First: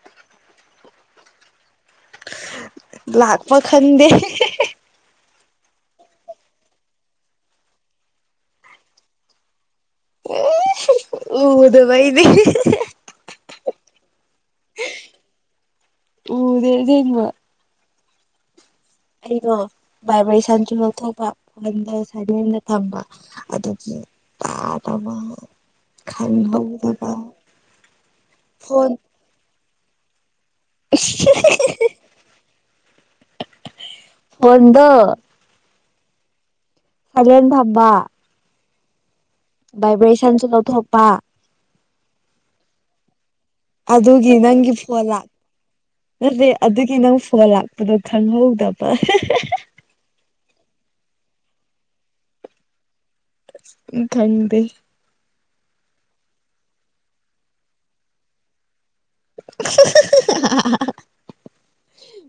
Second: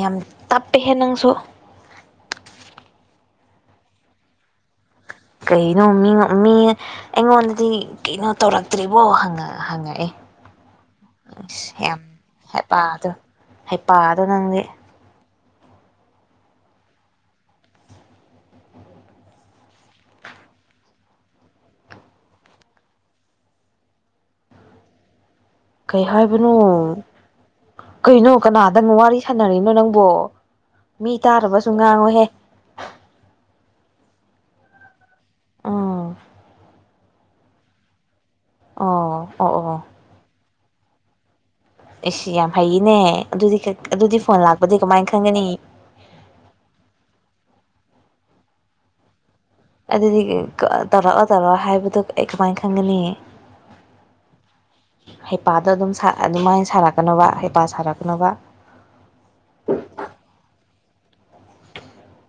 ꯌꯥꯝ ꯇꯞꯄꯦꯍꯦ ꯅꯪꯁꯨ꯫ ꯂꯥꯛꯄ ꯈꯡꯗꯦ꯫ ꯀꯩꯅꯣ ꯃꯤ ꯃꯤ꯫ ꯑꯩꯉꯣꯟꯗꯗꯤ ꯀꯩꯅꯣ ꯇꯧꯔꯛꯇ꯭ꯔꯤꯕꯣ ꯍꯪꯉꯛꯑꯦ꯫ ꯎ ꯑꯁ ꯑꯗꯨꯕꯩꯗꯤ꯫ ꯍꯩ ꯄꯗꯣ ꯅꯪꯗꯤ꯫ ꯎꯗꯕ꯫ ꯑꯩꯩꯗꯣ ꯚꯥꯏꯕꯔꯦꯁꯟꯁꯨ ꯂꯧꯊꯣꯛꯄ ꯐꯣꯟꯗ ꯁꯥꯏꯂꯦꯟꯗ ꯊꯝꯕ꯫ ꯑꯗꯨꯗꯒꯤ ꯇꯥꯗꯔꯕ ꯫ ꯀꯩ ꯍꯥꯏꯕꯅꯣ ꯀꯩꯅꯣ ꯀꯅꯥꯗꯪ ꯐꯣꯟ ꯋꯥꯔꯤ ꯁꯥꯟꯅꯔꯤꯅꯣ ꯅꯪꯕꯣ꯫ ꯃꯤ ꯇꯥꯔꯕꯁꯨ ꯉꯥꯡꯉꯨꯍꯦ꯫ ꯐꯣꯟꯗꯣ꯫ ꯑꯥ꯫ ꯁꯏꯂꯦꯟ ꯊꯝꯕꯥ꯫ ꯑꯣ ꯑꯣ ꯑꯣ꯫ ꯕꯥꯏꯕꯦ ꯁꯟꯁꯨ ꯂꯧꯊꯣꯛꯄ꯫ ꯑꯩ ꯌꯥꯝ ꯍꯩꯅꯦ ꯑꯗꯨꯗꯤ ꯑꯗꯨꯗꯤ ꯑꯗꯨꯒꯤ ꯐꯣꯟ ꯂꯥꯛꯄꯗꯤ ꯀꯃꯥꯏꯅ ꯈꯪꯒꯅꯤ꯫ ꯑꯗꯨ ꯑꯗꯨꯒꯤ ꯅꯪ ꯐꯣꯟ ꯂꯥꯛꯄꯗꯣ ꯈꯪꯍꯧꯗꯕ꯫ ꯑꯗꯨꯗꯤ ꯇꯧꯔꯛꯑꯣ ꯇꯧꯔꯛꯑꯣ ꯍꯥꯏꯕꯗꯨ ꯑꯩ ꯀꯃꯥꯏꯅ ꯈꯪꯒꯅꯤ꯫ ꯎꯝ ꯈꯪꯡꯗꯦ꯫ ꯍꯩꯄꯥꯗꯣ ꯑꯗꯨꯝ ꯁꯥ ꯑꯗꯨꯃꯥꯏꯅ ꯁꯥꯔꯛꯀꯅꯣꯕ ꯍꯩꯄꯥ ꯁꯥꯔꯛꯅꯣꯕ꯫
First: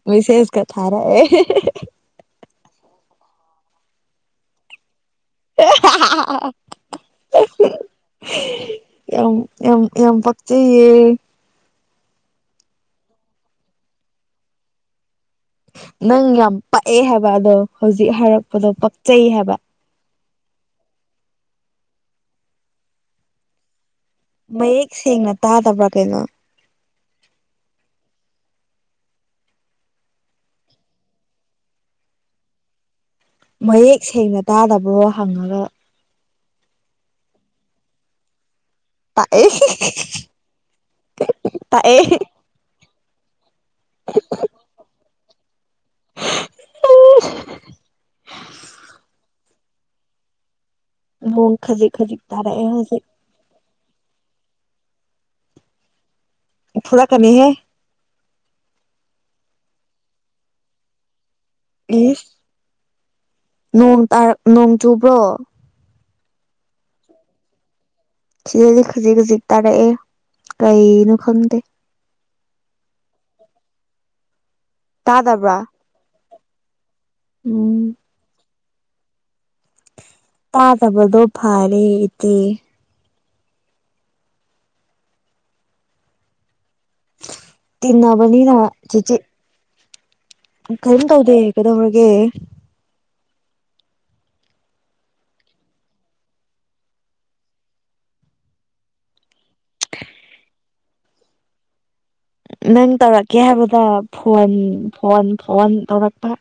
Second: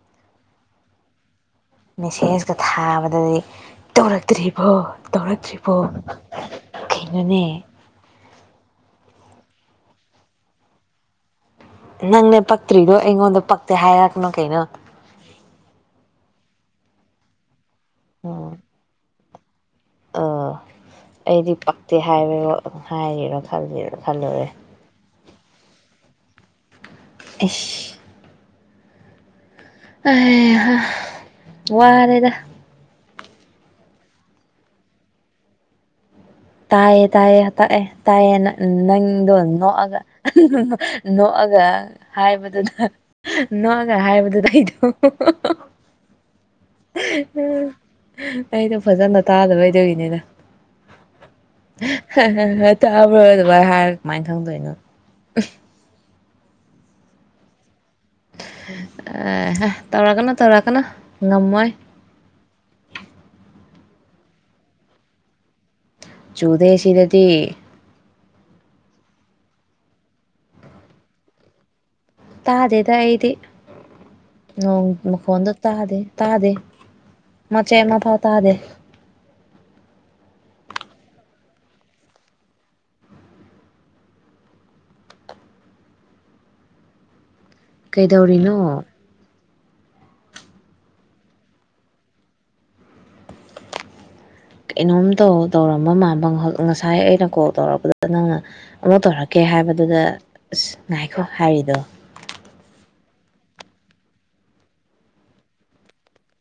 ꯃꯦꯁꯦꯁ ꯀ ꯊꯥꯔꯛꯑꯦ꯫ ꯃꯦꯁꯦꯖꯀ ꯊꯥꯕꯗꯗꯤ ꯇꯧꯔꯛꯇ꯭ꯔꯤꯕꯣ꯫ ꯇꯧꯔꯛꯇ꯭ꯔꯤꯕꯣ ꯀꯩꯅꯣꯅꯦ ꯌꯥꯝ ꯌꯥꯝ ꯌꯥꯝ ꯄꯛꯆꯩꯌꯦ ꯅꯪꯅꯦ ꯄꯛꯇ꯭ꯔꯤꯗꯣ ꯑꯩꯉꯣꯟꯗ ꯄꯛꯇꯦ ꯍꯥꯏꯔꯛꯅꯨ ꯀꯩꯅꯣ ꯅꯪ ꯌꯥꯝ ꯄꯛꯑꯦ ꯍꯥꯏꯕ ꯑꯗꯣ ꯍꯧꯖꯤꯛ ꯍꯥꯏꯔꯛꯄꯗꯣ ꯄꯛꯆꯩ ꯍꯥꯏꯕ ꯑꯥ ꯑꯩꯗꯤ ꯄꯛꯇꯦ ꯍꯥꯏꯕꯔꯣ ꯍꯥꯏꯔꯤꯔꯣ ꯈꯜꯂꯤꯔꯣ ꯃꯌꯦꯛ ꯁꯦꯡꯅ ꯇꯥꯗꯕ꯭ꯔꯥ ꯀꯩꯅꯣ ꯑꯦꯁ ꯑꯩꯍꯥ ꯋꯥꯔꯦꯗ ꯃꯌꯦꯛ ꯁꯦꯡꯅ ꯇꯥꯗꯕ꯭ꯔꯣ ꯍꯪꯉꯒ ꯇꯥꯏꯌꯦ ꯇꯥꯏꯌꯦ ꯇꯥꯛꯑꯦ ꯇꯥꯏꯌꯦꯅꯥ ꯅꯪꯗꯣ ꯇꯥꯛꯑꯦ ꯅꯣꯛꯑꯒ ꯅꯣꯛꯑꯒ ꯇꯥꯛꯑꯦ ꯍꯥꯏꯕꯗꯨꯅ ꯅꯣꯛꯑꯒ ꯍꯥꯏꯕꯗꯨ ꯑꯩꯗꯣ ꯑꯩꯗꯣ ꯐꯖꯅ ꯇꯥꯗꯕꯩ ꯑꯗꯨꯒꯤꯅꯤꯗ [unintelligible] ꯈꯖꯤꯛ ꯇꯥꯔꯛꯑꯦ [unintelligible] ꯍꯧꯖꯤꯛ ꯇꯥꯕ꯭ꯔ ꯑꯗꯨꯃꯥꯐ ꯍꯥꯏꯔ ꯀꯃꯥꯏꯅ ꯈꯪꯗꯣꯏꯅꯣ ꯐꯨꯔꯛꯀꯅꯤꯍꯦ ꯑꯦꯍꯦ ꯇꯧꯔꯛꯀꯅꯨ ꯇꯧꯔꯛꯀꯅꯨ ꯉꯝꯃꯣꯏ ꯏꯁ ꯅꯣꯡ ꯇꯥꯔꯛ ꯅꯣꯡ ꯆꯨꯕ꯭ꯔꯣ ꯆꯨꯗꯦ ꯁꯤꯗꯗꯤ ꯁꯤꯗꯗꯤ ꯈꯖꯤꯛ ꯈꯖꯤꯛ ꯇꯥꯔꯛꯑꯦ ꯀꯩꯅꯣ ꯈꯪꯗꯦ ꯇꯥꯗꯦꯗ ꯑꯩꯗꯤ ꯅꯣꯡ ꯃꯈꯣꯟꯗꯣ ꯇꯥꯗꯕ꯭ꯔꯥ ꯇꯥꯗꯦ ꯇꯥꯗꯦ ꯃꯆꯦꯠ ꯎꯝ ꯑꯃ ꯐꯥꯎ ꯇꯥꯗꯦ ꯇꯥꯗꯕꯗꯣ ꯐꯔꯦ ꯏꯆꯦ ꯀꯩꯗꯧꯔꯤꯅꯣ ꯇꯤꯟꯅꯕꯅꯤꯅ ꯆꯤꯆꯤ ꯀꯔꯤꯝ ꯇꯧꯗꯦ ꯀꯩꯗꯧꯔꯒꯦ ꯀꯩꯅꯣꯝꯇꯧ ꯇꯧꯔꯝꯕ ꯃꯥꯟꯕ ꯉꯁꯥꯏ ꯑꯩꯅ ꯀꯣꯜ ꯇꯧꯔꯛꯄꯗꯨꯗ ꯅꯪꯅ ꯑꯃ ꯇꯧꯔꯛꯀꯦ ꯍꯥꯏꯕꯗꯨꯗ ꯑꯁ ꯉꯥꯏꯈꯣ ꯍꯥꯏꯔꯤꯗꯣ ꯅꯪ ꯇꯧꯔꯛꯀꯦ ꯍꯥꯏꯕꯗ ꯐꯣꯟ ꯐꯣꯟ ꯐꯣꯟ ꯇꯧꯔꯛꯄ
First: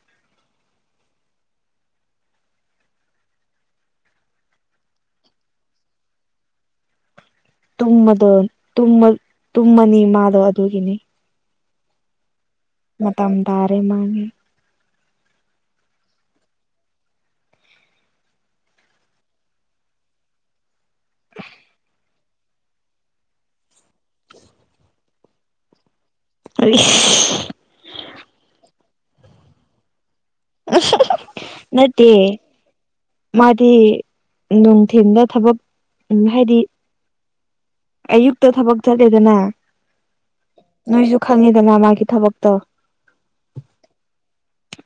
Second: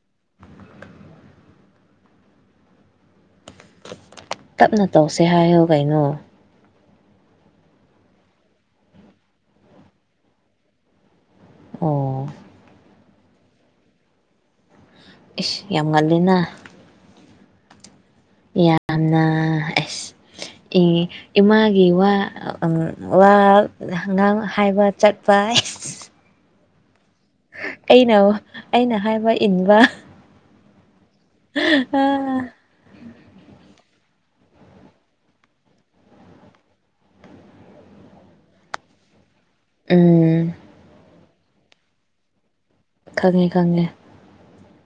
ꯇꯞꯅ ꯇꯧꯁꯦ ꯍꯥꯏꯌꯣ ꯀꯩꯅꯣ ꯇꯨꯝꯃꯗꯣꯟ ꯇꯨꯝꯃ ꯇꯨꯝꯃꯅꯤ ꯃꯥꯗꯣ ꯑꯗꯨꯒꯤꯅꯤ ꯑꯣ ꯃꯇꯝ ꯇꯥꯔꯦ ꯃꯥꯒꯤ ꯏꯁ ꯌꯥꯝ ꯉꯜꯂꯤꯅ ꯌꯥꯝꯅ ꯑꯁ ꯑꯦ ꯏꯃꯥꯒꯤ ꯋꯥ ꯋꯥꯉꯥꯡ ꯍꯥꯏꯕ ꯆꯠꯄ [unintelligible] ꯑꯩꯅ ꯑꯩꯅ ꯍꯥꯏꯕ ꯏꯟꯕ ꯅꯠꯇꯦ ꯃꯥꯗꯤ ꯅꯨꯡꯊꯤꯟꯗ ꯊꯕꯛ ꯍꯥꯏꯗꯤ ꯑꯌꯨꯛꯇ ꯊꯕꯛ ꯆꯠꯂꯦꯗꯅ ꯎꯝ ꯅꯣꯏꯁꯨ ꯈꯪꯉꯤꯗꯅ ꯃꯥꯒꯤ ꯊꯕꯛꯇꯣ ꯈꯪꯉꯦ ꯈꯪꯉꯦ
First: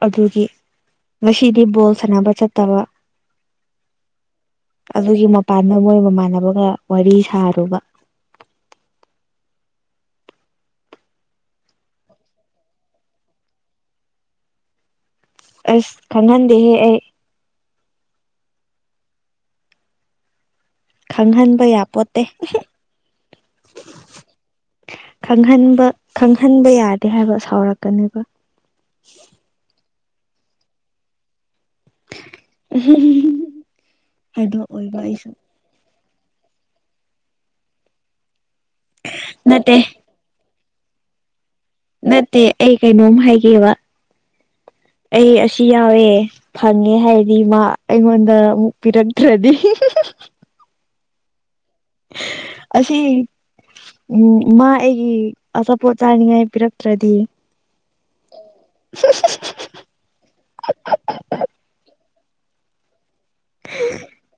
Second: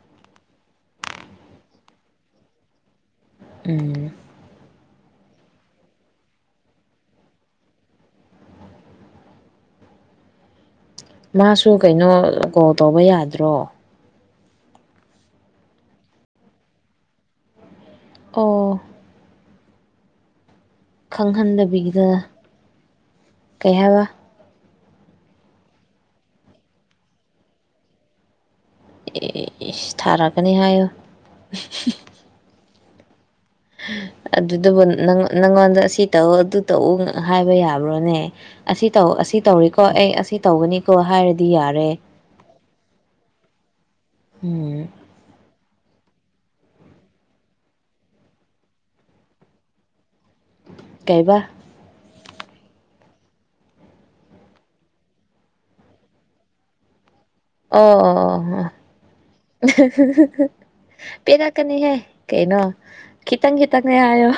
ꯑꯗꯨꯒꯤ ꯉꯁꯤꯗꯤ ꯕꯣꯜ ꯁꯥꯟꯅꯕ ꯆꯠꯇꯕ ꯎꯝ ꯑꯗꯨꯒꯤ ꯃꯄꯥꯟꯗ ꯃꯣꯏ ꯃꯃꯥꯟꯅꯕꯒ ꯋꯥꯔꯤ ꯁꯥꯔꯨꯕ ꯃꯥꯁꯨ ꯀꯩꯅꯣ ꯀꯣꯜ ꯇꯧꯕ ꯌꯥꯗ꯭ꯔꯣ ꯑꯁ ꯈꯪꯍꯟꯗꯦꯍꯦ ꯑꯩ ꯑꯣ ꯈꯪꯍꯟꯕ ꯌꯥꯄꯣꯠꯇꯦ ꯈꯪꯍꯟꯗꯕꯤꯗ ꯀꯩ ꯍꯥꯏꯕ ꯈꯪꯍꯟꯕ ꯈꯪꯍꯟꯕ ꯌꯥꯗꯦ ꯍꯥꯏꯕ ꯁꯥꯎꯔꯛꯀꯅꯦꯕ ꯑꯦ ꯊꯥꯔꯛꯒꯅꯤ ꯍꯥꯏꯌꯨ [inaudible] ꯑꯗꯨ ꯑꯗꯨꯗꯨꯕꯨ ꯑꯣꯏꯕ ꯑꯩꯁꯨ ꯅꯪꯉꯣꯟꯗ ꯁꯤ ꯇꯧ ꯑꯗꯨ ꯇꯧꯎ ꯍꯥꯏꯕ ꯌꯥꯕ꯭ꯔꯣꯅꯦ ꯑꯁꯤ ꯇꯧ ꯑꯁꯤ ꯅꯠꯇꯦ ꯇꯧꯔꯤꯀꯣ ꯑꯩ ꯑꯁꯤ ꯇꯧꯕꯅꯤꯀꯣ ꯍꯥꯏꯔꯗꯤ ꯌꯥꯔꯦ ꯅꯠꯇꯦ ꯑꯩ ꯀꯩꯅꯣꯝ ꯍꯥꯏꯒꯦꯕ ꯎꯝ ꯑꯩ ꯑꯁꯤ ꯌꯥꯎꯋꯦ ꯐꯪꯉꯦ ꯍꯥꯏꯔꯗꯤ ꯃꯥ ꯑꯩꯉꯣꯟꯗ ꯑꯃꯨꯛ ꯄꯤꯔꯛꯇ꯭ꯔꯗꯤ ꯀꯥꯏꯕ ꯑꯁꯤꯁꯤ ꯎꯝ ꯃꯥ ꯑꯩꯒꯤ ꯑꯆꯥꯄꯣꯠ ꯆꯥꯅꯤꯡꯉꯥꯏ ꯄꯤꯔꯛꯇ꯭ꯔꯗꯤ ꯑꯣ ꯄꯦꯔꯛꯀꯅꯤꯍꯦ ꯀꯩꯅꯣ ꯈꯤꯇꯪ ꯈꯤꯇꯪꯅꯦ ꯍꯥꯏꯌꯣ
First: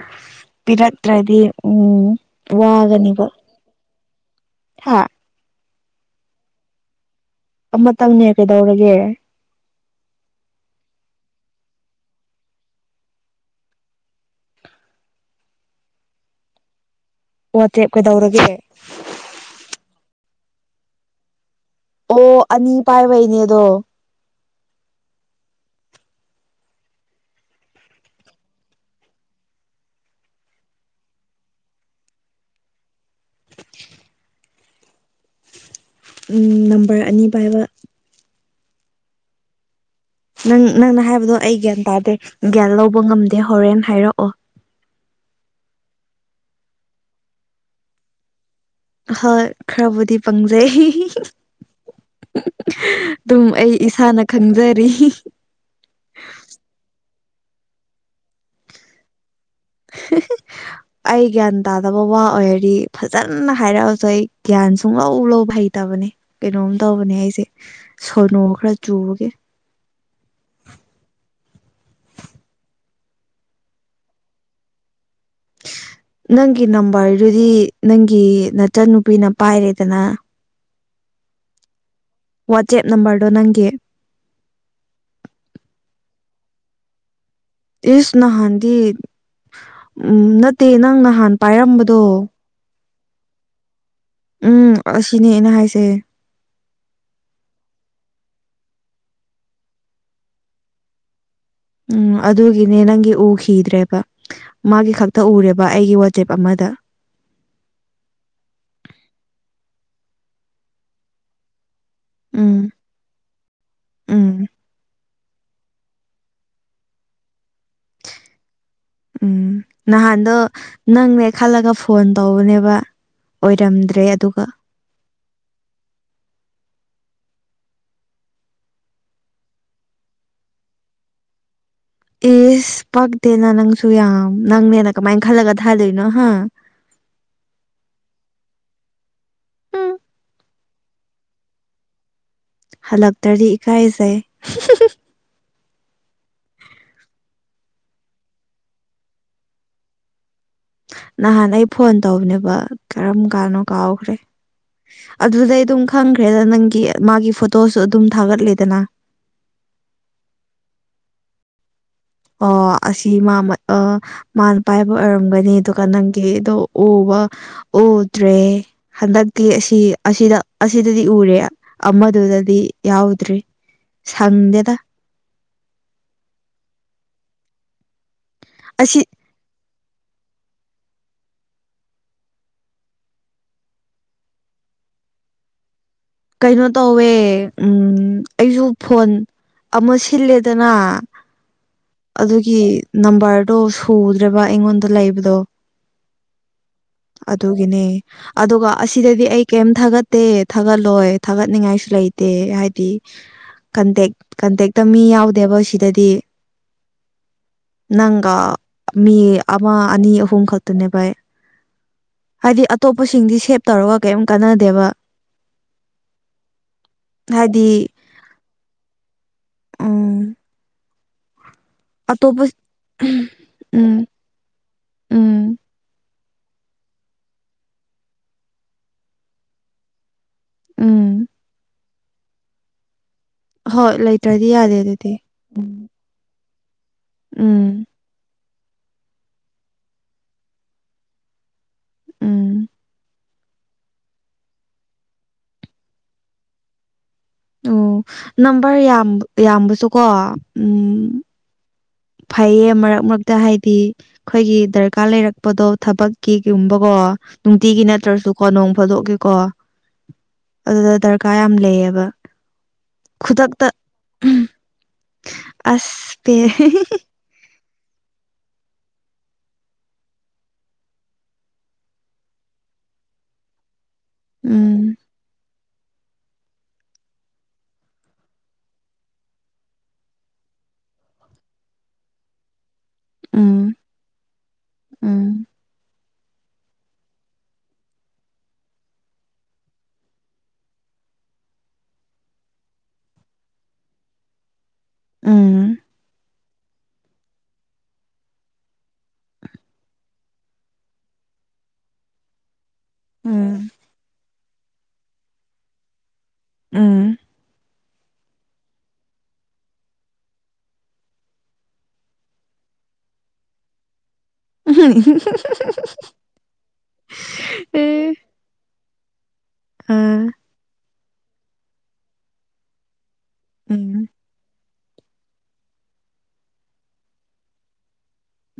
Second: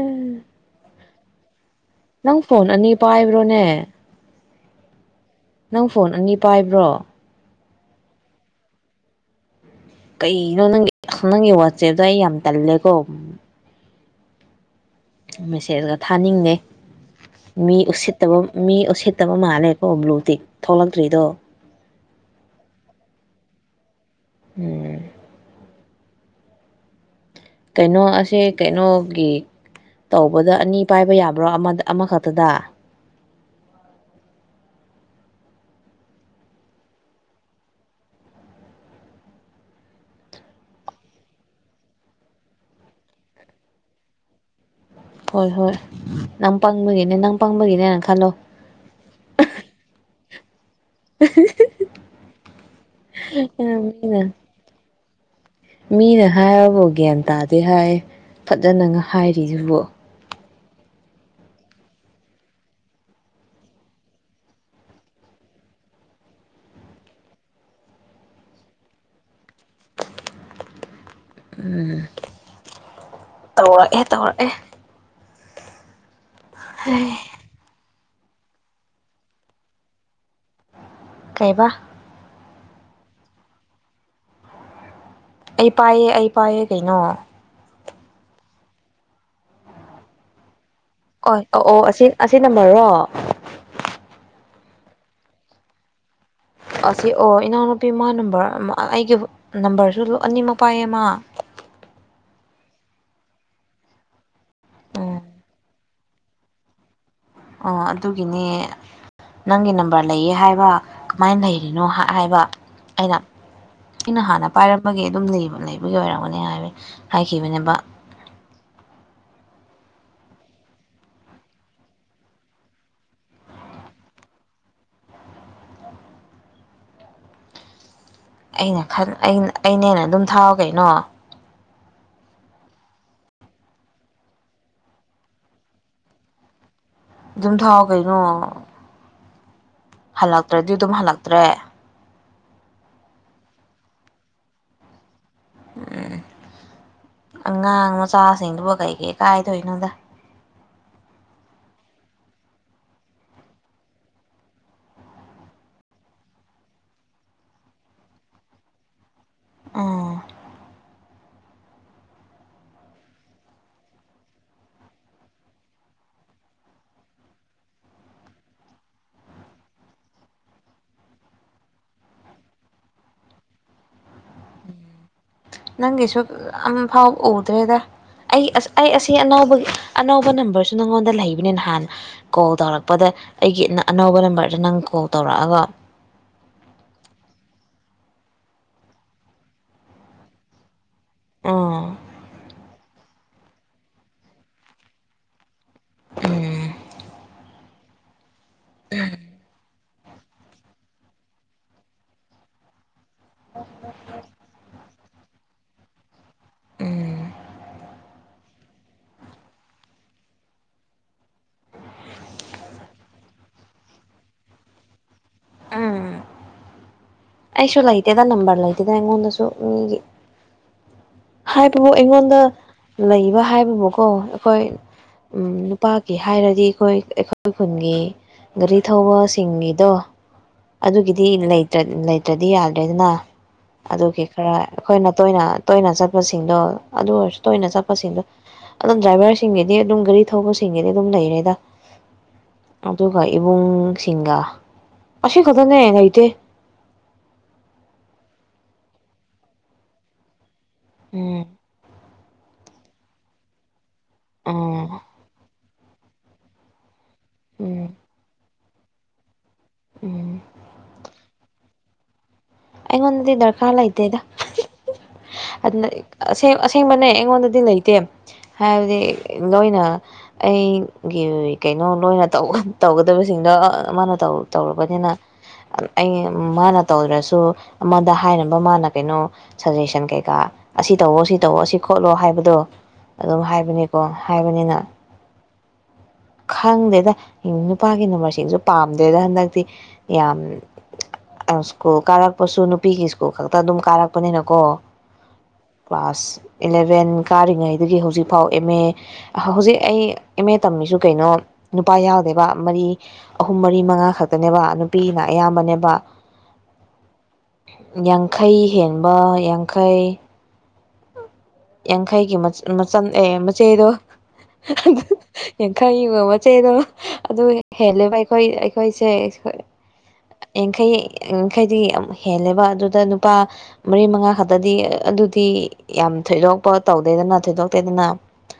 ꯎꯝ ꯄꯤꯔꯛꯇ꯭ꯔꯗꯤ ꯎꯝ ꯅꯪ ꯐꯣꯟ ꯑꯅꯤ ꯄꯥꯏꯕ꯭ꯔꯣꯅꯦ ꯍꯥꯥ ꯅꯪ ꯐꯣꯟ ꯑꯅꯤ ꯄꯥꯏꯕ꯭ꯔꯣ ꯑꯃꯇꯪꯅꯦ ꯀꯩꯗꯧꯔꯒꯦ ꯀꯩꯅꯣ ꯅꯪ ꯅꯪꯒꯤ ꯋꯥꯆꯦꯞꯇꯣ ꯑꯩ ꯌꯥꯝ ꯇꯜꯂꯦꯀꯣ ꯃꯦꯁꯦꯖꯒ ꯊꯥꯅꯤꯡꯉꯦ ꯃꯤ ꯋꯥꯆꯦꯞ ꯎꯁꯤꯠꯇꯕ ꯀꯩꯗꯧꯔꯒꯦ ꯃꯤ ꯎꯁꯤꯠ ꯐꯠꯇꯕ ꯃꯥꯜꯂꯦꯀꯣ ꯕ꯭ꯂꯨ ꯇꯤꯛ ꯊꯣꯛꯂꯛꯇ꯭ꯔꯤꯗꯣ ꯑꯣ ꯑꯅꯤ ꯄꯥꯏꯕꯩꯅꯦꯗꯣ ꯎꯝ ꯀꯩꯅꯣ ꯑꯁꯦ ꯀꯩꯅꯣꯒꯤ ꯇꯧꯕꯗ ꯑꯅꯤ ꯄꯥꯏꯕ ꯌꯥꯕ꯭ꯔꯣ ꯑꯃꯗ ꯑꯃꯈꯛꯇꯗ [inaudible] ꯅꯝꯕꯔ ꯑꯅꯤ ꯄꯥꯏꯕ ꯅꯪ ꯅꯪꯅ ꯍꯥꯏꯕꯗꯣ ꯑꯩ ꯒ꯭ꯌꯥꯟ ꯇꯥꯗꯦ ꯒ꯭ꯌꯥꯟ ꯂꯧꯕ ꯉꯝꯗꯦ ꯍꯣꯔꯦꯟꯅ ꯍꯥꯏꯔꯛꯑꯣ ꯍꯣꯏ ꯍꯣꯏ ꯅꯪ ꯄꯪꯕꯒꯤꯅꯦ ꯅꯪ ꯄꯪꯕꯒꯤꯅꯦꯅ ꯈꯜꯂꯣ ꯍꯣꯏ ꯈꯔꯕꯨꯗꯤ ꯄꯪꯖꯩ ꯑꯗꯨꯝ ꯑꯩ ꯏꯁꯥꯅ ꯃꯤꯅ ꯈꯪꯖꯔꯤ ꯃꯤꯅ ꯍꯥꯏꯔꯕ ꯒ꯭ꯌꯥꯟ ꯇꯥꯗꯦ ꯍꯥꯏ ꯐꯖꯅ ꯍꯥꯏꯔꯤꯁꯤꯕꯨ [unintelligible] ꯑꯩ ꯒ꯭ꯌꯥꯟ ꯇꯥꯗꯕ ꯋꯥ ꯑꯣꯏꯔꯤ ꯐꯖꯅ ꯍꯥꯏꯔꯛꯑꯁꯨ ꯑꯩ ꯒ꯭ꯌꯥꯟ ꯁꯨꯡ ꯂꯧ ꯂꯧꯕ ꯍꯩꯇꯕꯅꯤ ꯀꯩꯅꯣꯝ ꯇꯧꯕꯅꯦ ꯑꯩꯁꯦ ꯁꯣꯅꯨ ꯈꯔ ꯆꯨꯕꯒꯦ ꯎꯝ ꯇꯧꯔꯛꯑꯦ ꯇꯧꯔꯛꯑꯦ ꯅꯪꯒꯤ ꯅꯝꯕꯔꯗꯨꯗꯤ ꯅꯪꯒꯤ ꯅꯠꯇ꯭ꯔ ꯅꯨꯄꯤꯅ ꯄꯥꯏꯔꯦꯗꯅ ꯀꯩꯕ ꯋꯥꯆꯦꯞ ꯅꯝꯕꯔꯗꯣ ꯅꯪꯒꯤ ꯑꯩ ꯄꯥꯏꯌꯦ ꯑꯩ ꯄꯥꯏꯌꯦ ꯀꯩꯅꯣ ꯏꯁ ꯅꯍꯥꯟꯗꯤ ꯎ ꯅꯠꯇꯦ ꯅꯪ ꯅꯍꯥꯟ ꯄꯥꯏꯔꯝꯕꯗꯣ ꯅꯝꯕꯔꯣ ꯎꯝ ꯑꯁꯤꯅꯦ ꯑꯩꯅ ꯍꯥꯏꯁꯦ ꯑꯁꯤ ꯑꯣ ꯏꯅꯥꯎꯅꯨꯄꯤ ꯃꯥ ꯅꯝꯕꯔ ꯑꯩꯒꯤ ꯅꯝꯕꯔꯁꯨ ꯂ ꯑꯅꯤꯃ ꯄꯥꯏꯌꯦꯃ ꯎꯝ ꯑꯗꯨꯒꯤꯅꯦ ꯅꯪꯒꯤ ꯎꯈꯤꯗ꯭ꯔꯦꯕ ꯃꯥꯒꯤ ꯈꯛꯇ ꯎꯝ ꯎꯔꯦꯕ ꯑꯩꯒꯤ ꯁ꯭ꯇꯦꯞ ꯑꯃꯗ ꯑꯣ ꯑꯗꯨꯒꯤꯅꯦ ꯅꯪꯒꯤ ꯅꯝꯕꯔ ꯂꯩꯌꯦ ꯍꯥꯏꯕ ꯀꯃꯥꯏꯅ ꯂꯩꯔꯤꯅꯣ ꯍꯥꯏꯕ ꯎꯝ ꯑꯩꯅ ꯑꯩꯅ ꯎꯝ ꯍꯥꯟꯅ ꯄꯥꯏꯔꯝꯕꯒꯦ ꯑꯗꯨꯝ ꯂꯩꯕꯒꯤ ꯑꯣꯏꯔꯝꯒꯅꯤ ꯍꯥꯏꯕ ꯍꯥꯏꯈꯤꯕꯅꯦꯅꯕ ꯎꯝ ꯅꯍꯥꯟꯗꯣ ꯅꯪꯅꯦ ꯈꯜꯂꯒ ꯐꯣꯟ ꯇꯧꯕꯅꯦꯕ ꯑꯣꯏꯔꯝꯗ꯭ꯔꯦ ꯑꯗꯨꯒ ꯑꯩꯅ ꯈ ꯑꯩꯅꯦꯅ ꯑꯗꯨꯝ ꯊꯥꯎ ꯀꯩꯅꯣ ꯑꯦꯁ ꯄꯥꯛꯇꯦꯅ ꯅꯪꯁꯨ ꯌꯥꯝ ꯅꯪꯅꯦꯅ ꯀꯃꯥꯏꯅ ꯈꯜꯂꯒ ꯊꯥꯗꯣꯏꯅꯣ ꯍꯥ ꯑꯗꯨꯝ ꯊꯥꯎ ꯀꯩꯅꯣ ꯎꯝ ꯍꯜꯂꯛꯇ꯭ꯔꯗꯤ ꯑꯗꯨꯝ ꯍꯜꯂꯛꯇ꯭ꯔꯦ ꯍꯜꯂꯛꯇ꯭ꯔꯗꯤ ꯏꯀꯥꯏꯖꯩ ꯎꯝ ꯑꯉꯥꯡ ꯃꯆꯥꯁꯤꯡꯗꯨꯕ ꯀꯩ ꯀꯩ ꯀꯥꯏꯗꯣꯏ ꯅꯪꯗ ꯅꯍꯥꯟ ꯑꯩ ꯐꯣꯟ ꯇꯧꯕꯅꯦꯕ ꯀꯔꯝ ꯀꯥꯟꯅꯣ ꯀꯥꯎꯈ꯭ꯔꯦ ꯑꯗꯨꯗꯩ ꯑꯗꯨꯝ ꯈꯪꯈ꯭ꯔꯦꯗ ꯅꯪꯒꯤ ꯃꯥꯒꯤ ꯐꯣꯇꯣꯁꯨ ꯑꯗꯨꯝ ꯊꯥꯒꯠꯂꯤꯗꯅ ꯑꯥ ꯑ ꯑꯁꯤ ꯃꯥꯃ ꯑ ꯃꯥꯅ ꯄꯥꯏꯕ ꯑꯣꯏꯔꯝꯒꯅꯤ ꯑꯗꯨꯒ ꯅꯪꯒꯤꯗꯣ ꯎꯕ ꯎꯗ꯭ꯔꯦ ꯍꯟꯗꯛꯇꯤ ꯑꯁꯤ ꯑꯁꯤꯗ ꯑꯁꯤꯗꯗꯤ ꯎꯔꯦ ꯑꯃꯗꯨꯗꯗꯤ ꯌꯥꯎꯗ꯭ꯔꯤ ꯁꯪꯗꯦꯗ ꯅꯪꯒꯤꯁꯨ ꯑꯝꯐꯥꯎꯕ ꯎꯗ꯭ꯔꯦꯗ ꯑꯩ ꯑꯩ ꯑꯁꯤ ꯑꯅꯥꯎꯕꯒꯤ ꯑꯅꯧꯕ ꯅꯝꯕꯔꯁꯨ ꯅꯪꯉꯣꯟꯗ ꯂꯩꯕꯅꯤ ꯅꯍꯥꯟ ꯀꯣꯜ ꯇꯧꯔꯛꯄꯗ ꯑꯩꯒꯤ ꯑꯅꯧꯕ ꯅꯝꯕꯔꯗ ꯅꯪ ꯀꯣꯜ ꯇꯧꯔꯛꯑꯒ ꯀꯩꯅꯣ ꯇꯧꯋꯦ ꯎ ꯑꯩꯁꯨ ꯐꯣꯟ ꯑꯃ ꯁꯤꯜꯂꯦꯗꯅ ꯎꯝ ꯑꯗꯨꯒꯤ ꯅꯝꯕꯔꯗꯣ ꯁꯨꯗ꯭ꯔꯦꯕ ꯑꯩꯉꯣꯟꯗ ꯂꯩꯕꯗꯣ ꯎꯝ ꯑꯗꯨꯒꯤꯅꯦ ꯑꯗꯨꯒ ꯑꯁꯤꯗꯗꯤ ꯑꯩ ꯀꯩꯝ ꯊꯥꯒꯠ ꯇꯦ ꯊꯥꯒꯠꯂꯣꯏ ꯊꯥꯒꯠꯅꯤꯡꯉꯥꯏꯁꯨ ꯂꯩꯇꯦ ꯍꯥꯏꯗꯤ ꯀꯟꯇꯦꯛ ꯀꯟꯇꯦꯛꯇ ꯃꯤ ꯌꯥꯎꯗꯦꯕ ꯁꯤꯗꯗꯤ ꯎꯝ ꯅꯪꯒ ꯃꯤ ꯑꯃ ꯑꯅꯤ ꯑꯍꯨꯝ ꯈꯛꯇꯅꯦ ꯕꯥ ꯍꯥꯏꯗꯤ ꯑꯇꯣꯞꯄꯁꯤꯡꯗꯤ ꯁꯦꯞ ꯇꯧꯔꯒ ꯀꯔꯤꯝ ꯀꯥꯟꯅꯗꯦꯕ ꯎꯝ ꯍꯥꯏꯗꯤ ꯑꯩꯁꯨ ꯂꯩꯇꯦꯗ ꯅꯝꯕꯔ ꯂꯩꯇꯦꯗ ꯑꯩꯉꯣꯟꯗꯁꯨ ꯃꯤꯒꯤ ꯎꯝ ꯍꯥꯏꯕꯕꯨ ꯑꯩꯉꯣꯟꯗ ꯑꯇꯣꯞꯄ ꯂꯩꯕ ꯍꯥꯏꯕꯕꯨꯀꯣ ꯎꯝ ꯑꯩꯈꯣꯏ ꯎꯝ ꯄꯥꯛꯀꯤ ꯍꯥꯏꯔꯗꯤ ꯑꯩꯈꯣꯏ ꯑꯩꯈꯣꯏ ꯈꯨꯟꯒꯤ ꯒꯥꯔꯤ ꯊꯧꯕꯁꯤꯡꯒꯤꯗꯣ ꯎꯝ ꯑꯗꯨꯒꯤꯗꯤ ꯂꯩꯇ꯭ꯔ ꯂꯩꯇ꯭ꯔꯗꯤ ꯌꯥꯗ꯭ꯔꯦ ꯑꯗꯨꯅ ꯍꯣꯏ ꯑꯗꯨꯒꯤ ꯂꯩꯇ꯭ꯔꯗꯤ ꯈꯔ ꯌꯥꯗꯦ ꯑꯩꯈꯣꯏꯅ ꯑꯗꯨꯗꯤ ꯇꯣꯏꯅ ꯎꯝ ꯇꯣꯏꯅ ꯆꯠꯄꯁꯤꯡꯗꯣ ꯑꯗꯨ ꯑꯣꯏꯔꯁꯨ ꯇꯣꯏꯅ ꯎꯝ ꯆꯠꯄꯁꯤꯡꯗꯣ ꯑꯗꯨꯝ ꯗ꯭ꯔꯥꯏꯚꯔꯁꯤꯡꯒꯤꯗꯤ ꯑꯗꯨꯝ ꯒꯥꯔꯤ ꯊꯧꯕꯁꯤꯡꯒꯤꯗꯤ ꯑꯗꯨꯝ ꯂꯩꯔꯦꯗ ꯎꯝ ꯑꯗꯨꯒ ꯏꯕꯨꯡ ꯁꯤꯡꯒꯥ ꯑꯁꯤ ꯈꯛꯇꯅꯦ ꯂꯩꯇꯦ ꯑꯣ ꯅꯝꯕꯔ ꯌꯥꯝ ꯌꯥꯝꯕꯁꯨꯀꯣ ꯎꯝ ꯎꯝ ꯐꯩꯌꯦ ꯃꯔꯛ ꯃꯔꯛꯇ ꯍꯥꯏꯗꯤ ꯑꯩꯈꯣꯏꯒꯤ ꯎꯝ ꯗꯔꯀꯥꯔ ꯂꯩꯔꯛꯄꯗꯣ ꯊꯕꯛꯀꯤꯒꯨꯝꯕꯀꯣ ꯅꯨꯡꯇꯤꯒꯤ ꯎꯝ ꯅꯠꯇ꯭ꯔꯁꯨꯀꯣ ꯅꯣꯡ ꯐꯥꯗꯣꯛꯒꯤꯀꯣ ꯎꯝ ꯑꯗꯨꯗ ꯗꯔꯀꯥꯔ ꯌꯥꯝ ꯂꯩꯌꯦꯕ ꯑꯩꯉꯣꯟꯗꯗꯤ ꯈꯨꯗꯛꯇ ꯗꯔꯀꯥꯔ ꯂꯩꯇꯦꯗ ꯑꯗꯨꯅ ꯑꯁ ꯄꯦ ꯑꯁꯦꯡꯕꯅꯦ ꯑꯩꯉꯣꯟꯗꯗꯤ ꯗꯤ ꯂꯩꯇꯦ ꯍꯥꯏꯕꯗꯤ ꯂꯣꯏꯅ ꯑꯩꯒꯤ ꯀꯩꯅꯣ ꯂꯣꯏꯅ ꯇꯧꯒꯗꯕꯁꯤꯡꯗꯣ ꯃꯥꯅ ꯎꯝ ꯇꯧꯔꯕꯅꯤꯅ ꯑꯩ ꯃꯥꯅ ꯇꯧꯗ꯭ꯔꯁꯨ ꯑꯃꯗ ꯍꯥꯏꯅꯕ ꯃꯥꯅ ꯀꯩꯅꯣ ꯁꯖꯦꯁꯟ ꯀꯩꯀꯥ ꯑꯁꯤ ꯇꯧꯋꯣ ꯁꯤ ꯇꯧꯋꯣ ꯑꯁꯤ ꯈꯣꯠꯂꯣ ꯍꯥꯏꯕꯗꯣ ꯑꯗꯨꯝ ꯎꯝ ꯍꯥꯏꯕꯅꯤꯀꯣ ꯍꯥꯏꯕꯅꯤꯅ ꯎꯝ ꯈꯪꯗꯦꯗ ꯅꯨꯄꯥꯒꯤ ꯅꯝꯕꯔꯁꯤꯡꯁꯨ ꯄꯥꯝꯗꯦꯗ ꯍꯟꯗꯛꯇꯤ ꯌꯥꯝ ꯁ꯭ꯀꯨꯜ ꯀꯥꯔꯛꯄꯁꯨ ꯅꯨꯄꯤꯒꯤ ꯁ꯭ꯀꯨꯜ ꯈꯛꯇ ꯑꯗꯨꯝ ꯀꯥꯔꯛꯄꯅꯤꯅꯀꯣ ꯎꯝ ꯀ꯭ꯂꯥꯁ ꯏꯂꯕꯦꯟ ꯀꯥꯔꯤꯉꯩꯗꯒꯤ ꯍꯧꯖꯤꯛꯐꯥꯎ ꯑꯦꯝ ꯑꯦ ꯍꯧꯖꯤꯛ ꯑꯩ ꯏꯦꯝ ꯑꯦ ꯇꯝꯃꯤꯁꯨ ꯀꯩꯅꯣ ꯅꯨꯄꯥ ꯌꯥꯎꯗꯦꯕ ꯃꯔꯤ ꯑꯍꯨꯝ ꯎꯝ ꯃꯔꯤ ꯃꯉꯥ ꯈꯛꯇꯅꯦꯕ ꯄꯄꯤꯅ ꯑꯌꯥꯝꯕꯅꯦꯕ ꯎꯝ ꯌꯥꯡꯈꯩ ꯍꯦꯟꯕ ꯌꯥꯡꯈꯩ ꯌꯥꯡꯈꯩꯒꯤ ꯃꯆ ꯑꯦ ꯃꯆꯦꯗꯣ ꯑꯗꯨ ꯑꯦ ꯌꯥꯡꯈꯩꯕ ꯃꯆ ꯆꯩꯗꯣ ꯑꯗꯨ ꯍꯦꯂꯕ ꯑꯩꯈꯣꯏ ꯑꯩꯈꯣꯏꯁꯦ ꯎꯝ ꯌꯥꯡꯈꯩ ꯌꯥꯡꯈꯩꯗꯤ ꯑꯃꯛ ꯍꯦꯜꯂꯦꯕ ꯑꯗꯨꯗ ꯅꯨꯄꯥ ꯃꯔꯤ ꯎꯝ ꯃꯉꯥ ꯈꯛꯇ ꯍꯥꯏꯗꯤ ꯑꯗꯨꯗꯤ ꯌꯥꯝ ꯊꯣꯏꯗꯣꯛꯄ ꯇꯧꯗꯦꯗꯅ ꯊꯣꯏꯗꯣꯛꯇꯦꯗꯅ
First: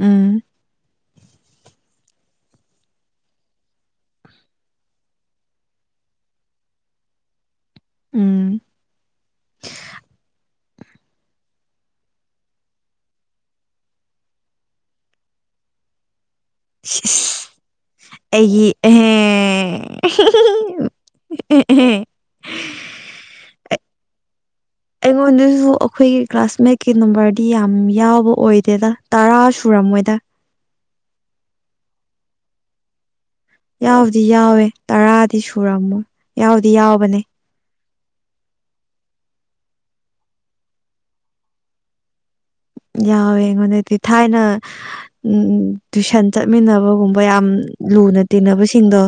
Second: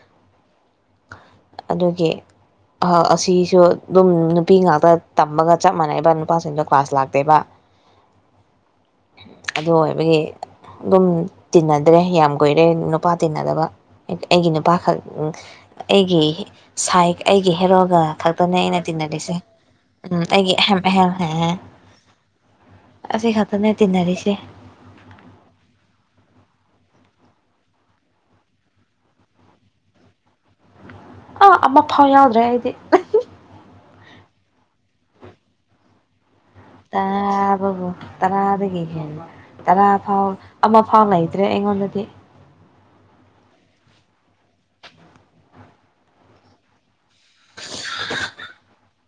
ꯎꯝ [unintelligible] ꯑꯗꯨꯒꯤ ꯑꯁꯤꯁꯨ ꯑꯗꯨꯝ ꯅꯨꯄꯤ ꯉꯥꯛꯇ ꯇꯝꯕꯒ ꯆꯞ ꯃꯥꯟꯅꯩꯅꯕ ꯅꯨꯄꯥꯁꯤꯡꯗꯣ ꯀ꯭ꯂꯥꯁ ꯂꯥꯛꯇꯦꯕ ꯎꯝ ꯑꯗꯨ ꯑꯣꯏꯕꯒꯤ ꯑꯗꯨꯝ ꯇꯤꯟꯅꯗ꯭ꯔꯦ ꯌꯥꯝ ꯀꯨꯏꯔꯦ ꯅꯨꯄꯥ ꯇꯤꯟꯅꯗꯕ ꯑꯩꯒꯤ ꯅꯨꯄꯥꯈꯛ ꯑꯩꯒꯤ ꯁꯥꯏ ꯑꯩꯒꯤ ꯍꯦꯔꯣꯒ ꯈꯛꯇꯅꯦ ꯑꯩꯒꯤ ꯑꯩꯅ ꯑꯦ ꯑꯦ ꯇꯤꯟꯅꯔꯤꯁꯦ ꯎ ꯑꯩꯒꯤ ꯑꯍꯦꯝ ꯍ ꯍꯦ ꯁꯤ ꯈꯇꯅꯦ ꯇꯅꯔꯤꯁꯦ ꯑꯩꯉꯣꯟꯗꯁꯨ ꯑꯩꯈꯣꯏꯒꯤ ꯀ꯭ꯂꯥꯁꯃꯦꯠꯀꯤ ꯅꯝꯕꯔꯗꯤ ꯌꯥꯝ ꯌꯥꯎꯕ ꯑꯣꯏꯗꯦꯗ ꯇꯔꯥ ꯁꯨꯔꯝꯃꯣꯏꯗ ꯑꯥ ꯑꯃ ꯐꯥꯎ ꯌꯥꯎꯗ꯭ꯔꯦ ꯑꯩꯗꯤ ꯌꯥꯎꯗꯤ ꯌꯥꯎꯋꯦ ꯇꯔꯥꯗꯤ ꯁꯨꯔꯝꯃꯣꯏ ꯌꯥꯎꯗꯤ ꯌꯥꯎꯕꯅꯦ ꯇꯥꯕꯕꯨꯨ ꯇꯔꯥꯗꯒꯤ ꯍꯦꯟꯅ ꯇꯔꯥ ꯐꯥꯎ ꯑꯃꯐꯥꯎ ꯂꯩꯇ꯭ꯔꯦ ꯑꯩꯉꯣꯟꯗꯗꯤ ꯌꯥꯎꯋꯦ ꯑꯩꯉꯣꯟꯗꯗꯤ ꯊꯥꯏꯅ ꯎꯝ ꯇꯨꯏꯁꯟ ꯆꯠꯃꯤꯟꯅꯕꯒꯨꯝꯕ ꯃ ꯌꯥꯝ ꯂꯨꯅ ꯇꯤꯟꯅꯕꯁꯤꯡꯗꯣ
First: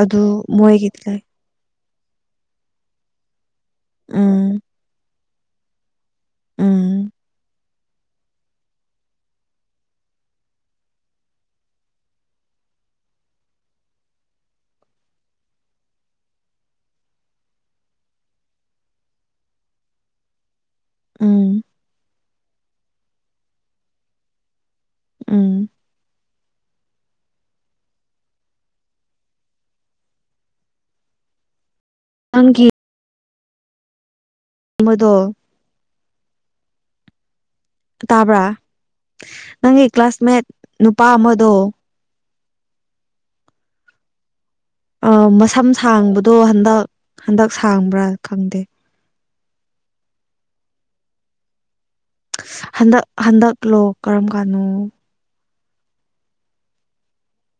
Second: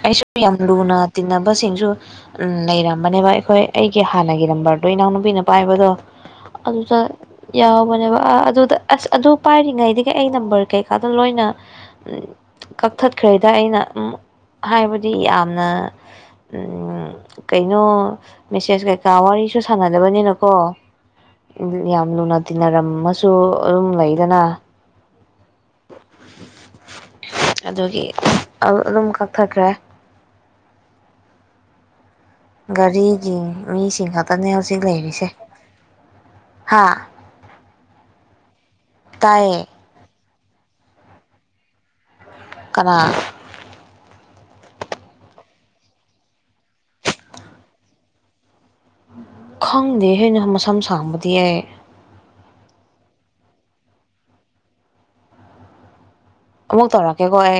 ꯑꯗꯨ ꯑꯩꯁꯨ ꯌꯥꯝ ꯃꯣꯏꯒꯤ ꯂꯨꯅ ꯇꯤꯟꯅꯕꯁꯤꯡꯁꯨ ꯂꯩꯔꯝꯕꯅꯦꯕ ꯑꯩꯈꯣꯏ ꯑꯩꯒꯤ ꯍꯥꯟꯅꯒꯤ ꯎꯝ ꯅꯝꯕꯔꯗꯣ ꯏꯅꯥꯎꯅꯨꯄꯤꯅ ꯄꯥꯏꯕꯗꯣ ꯑꯗꯨꯗ ꯎꯝ ꯌꯥꯎꯕꯅꯦꯕ ꯑꯥ ꯑꯗꯨꯗ ꯑꯁ ꯑꯗꯨ ꯄꯥꯏꯔꯤꯉꯩꯗꯒꯤ ꯑꯩ ꯅꯝꯕꯔ ꯀꯩꯀꯥꯗꯣ ꯂꯣꯏꯅ ꯀꯛꯊꯠꯈ꯭ꯔꯦꯗ ꯑꯩꯅ ꯍꯥꯏꯕꯗꯤ ꯌꯥꯝꯅ ꯀꯩꯅꯣ ꯃꯦꯁꯦꯁ ꯀꯩꯀꯥ ꯋꯥꯔꯤꯁꯨ ꯁꯥꯟꯅꯗꯕꯅꯤꯅꯀꯣ ꯎꯝ ꯌꯥꯝ ꯂꯨꯅ ꯇꯤꯟꯅꯔꯝꯃꯁꯨ ꯑꯗꯨꯝ ꯂꯩꯗꯅ ꯎꯝ ꯑꯗꯨꯒꯤ ꯑꯗꯨꯝ ꯀꯛꯊꯈ꯭ꯔꯦ ꯊꯪꯀꯤ ꯒꯥꯔꯤꯒꯤ ꯃꯤꯁꯤꯡ ꯈꯛꯇꯅꯦ ꯍꯧꯖꯤꯛ ꯂꯩꯔꯤꯁꯦ ꯑꯃꯗꯣ ꯍꯥ ꯇꯥꯕ꯭ꯔꯥ ꯇꯥꯏꯌꯦ ꯅꯪꯒꯤ ꯀ꯭ꯂꯥꯁꯃꯦꯠ ꯅꯨꯄꯥ ꯑꯃꯗꯣ ꯀꯅꯥ ꯑ ꯃꯁꯝ ꯁꯥꯡꯕꯗꯣ ꯍꯟꯗꯛ ꯍꯟꯗꯛ ꯁꯥꯡꯕ꯭ꯔꯥ ꯈꯪꯗꯦ ꯈꯪꯗꯦ ꯍꯩꯅ ꯃꯁꯝ ꯁꯥꯡꯕꯗꯤ ꯌꯥꯏ ꯍꯟꯗꯛ ꯍꯟꯗꯛꯂꯣ ꯀꯔꯝ ꯀꯥꯟꯅꯣ ꯃꯛ ꯊꯔ ꯀꯦ ꯀꯣꯏ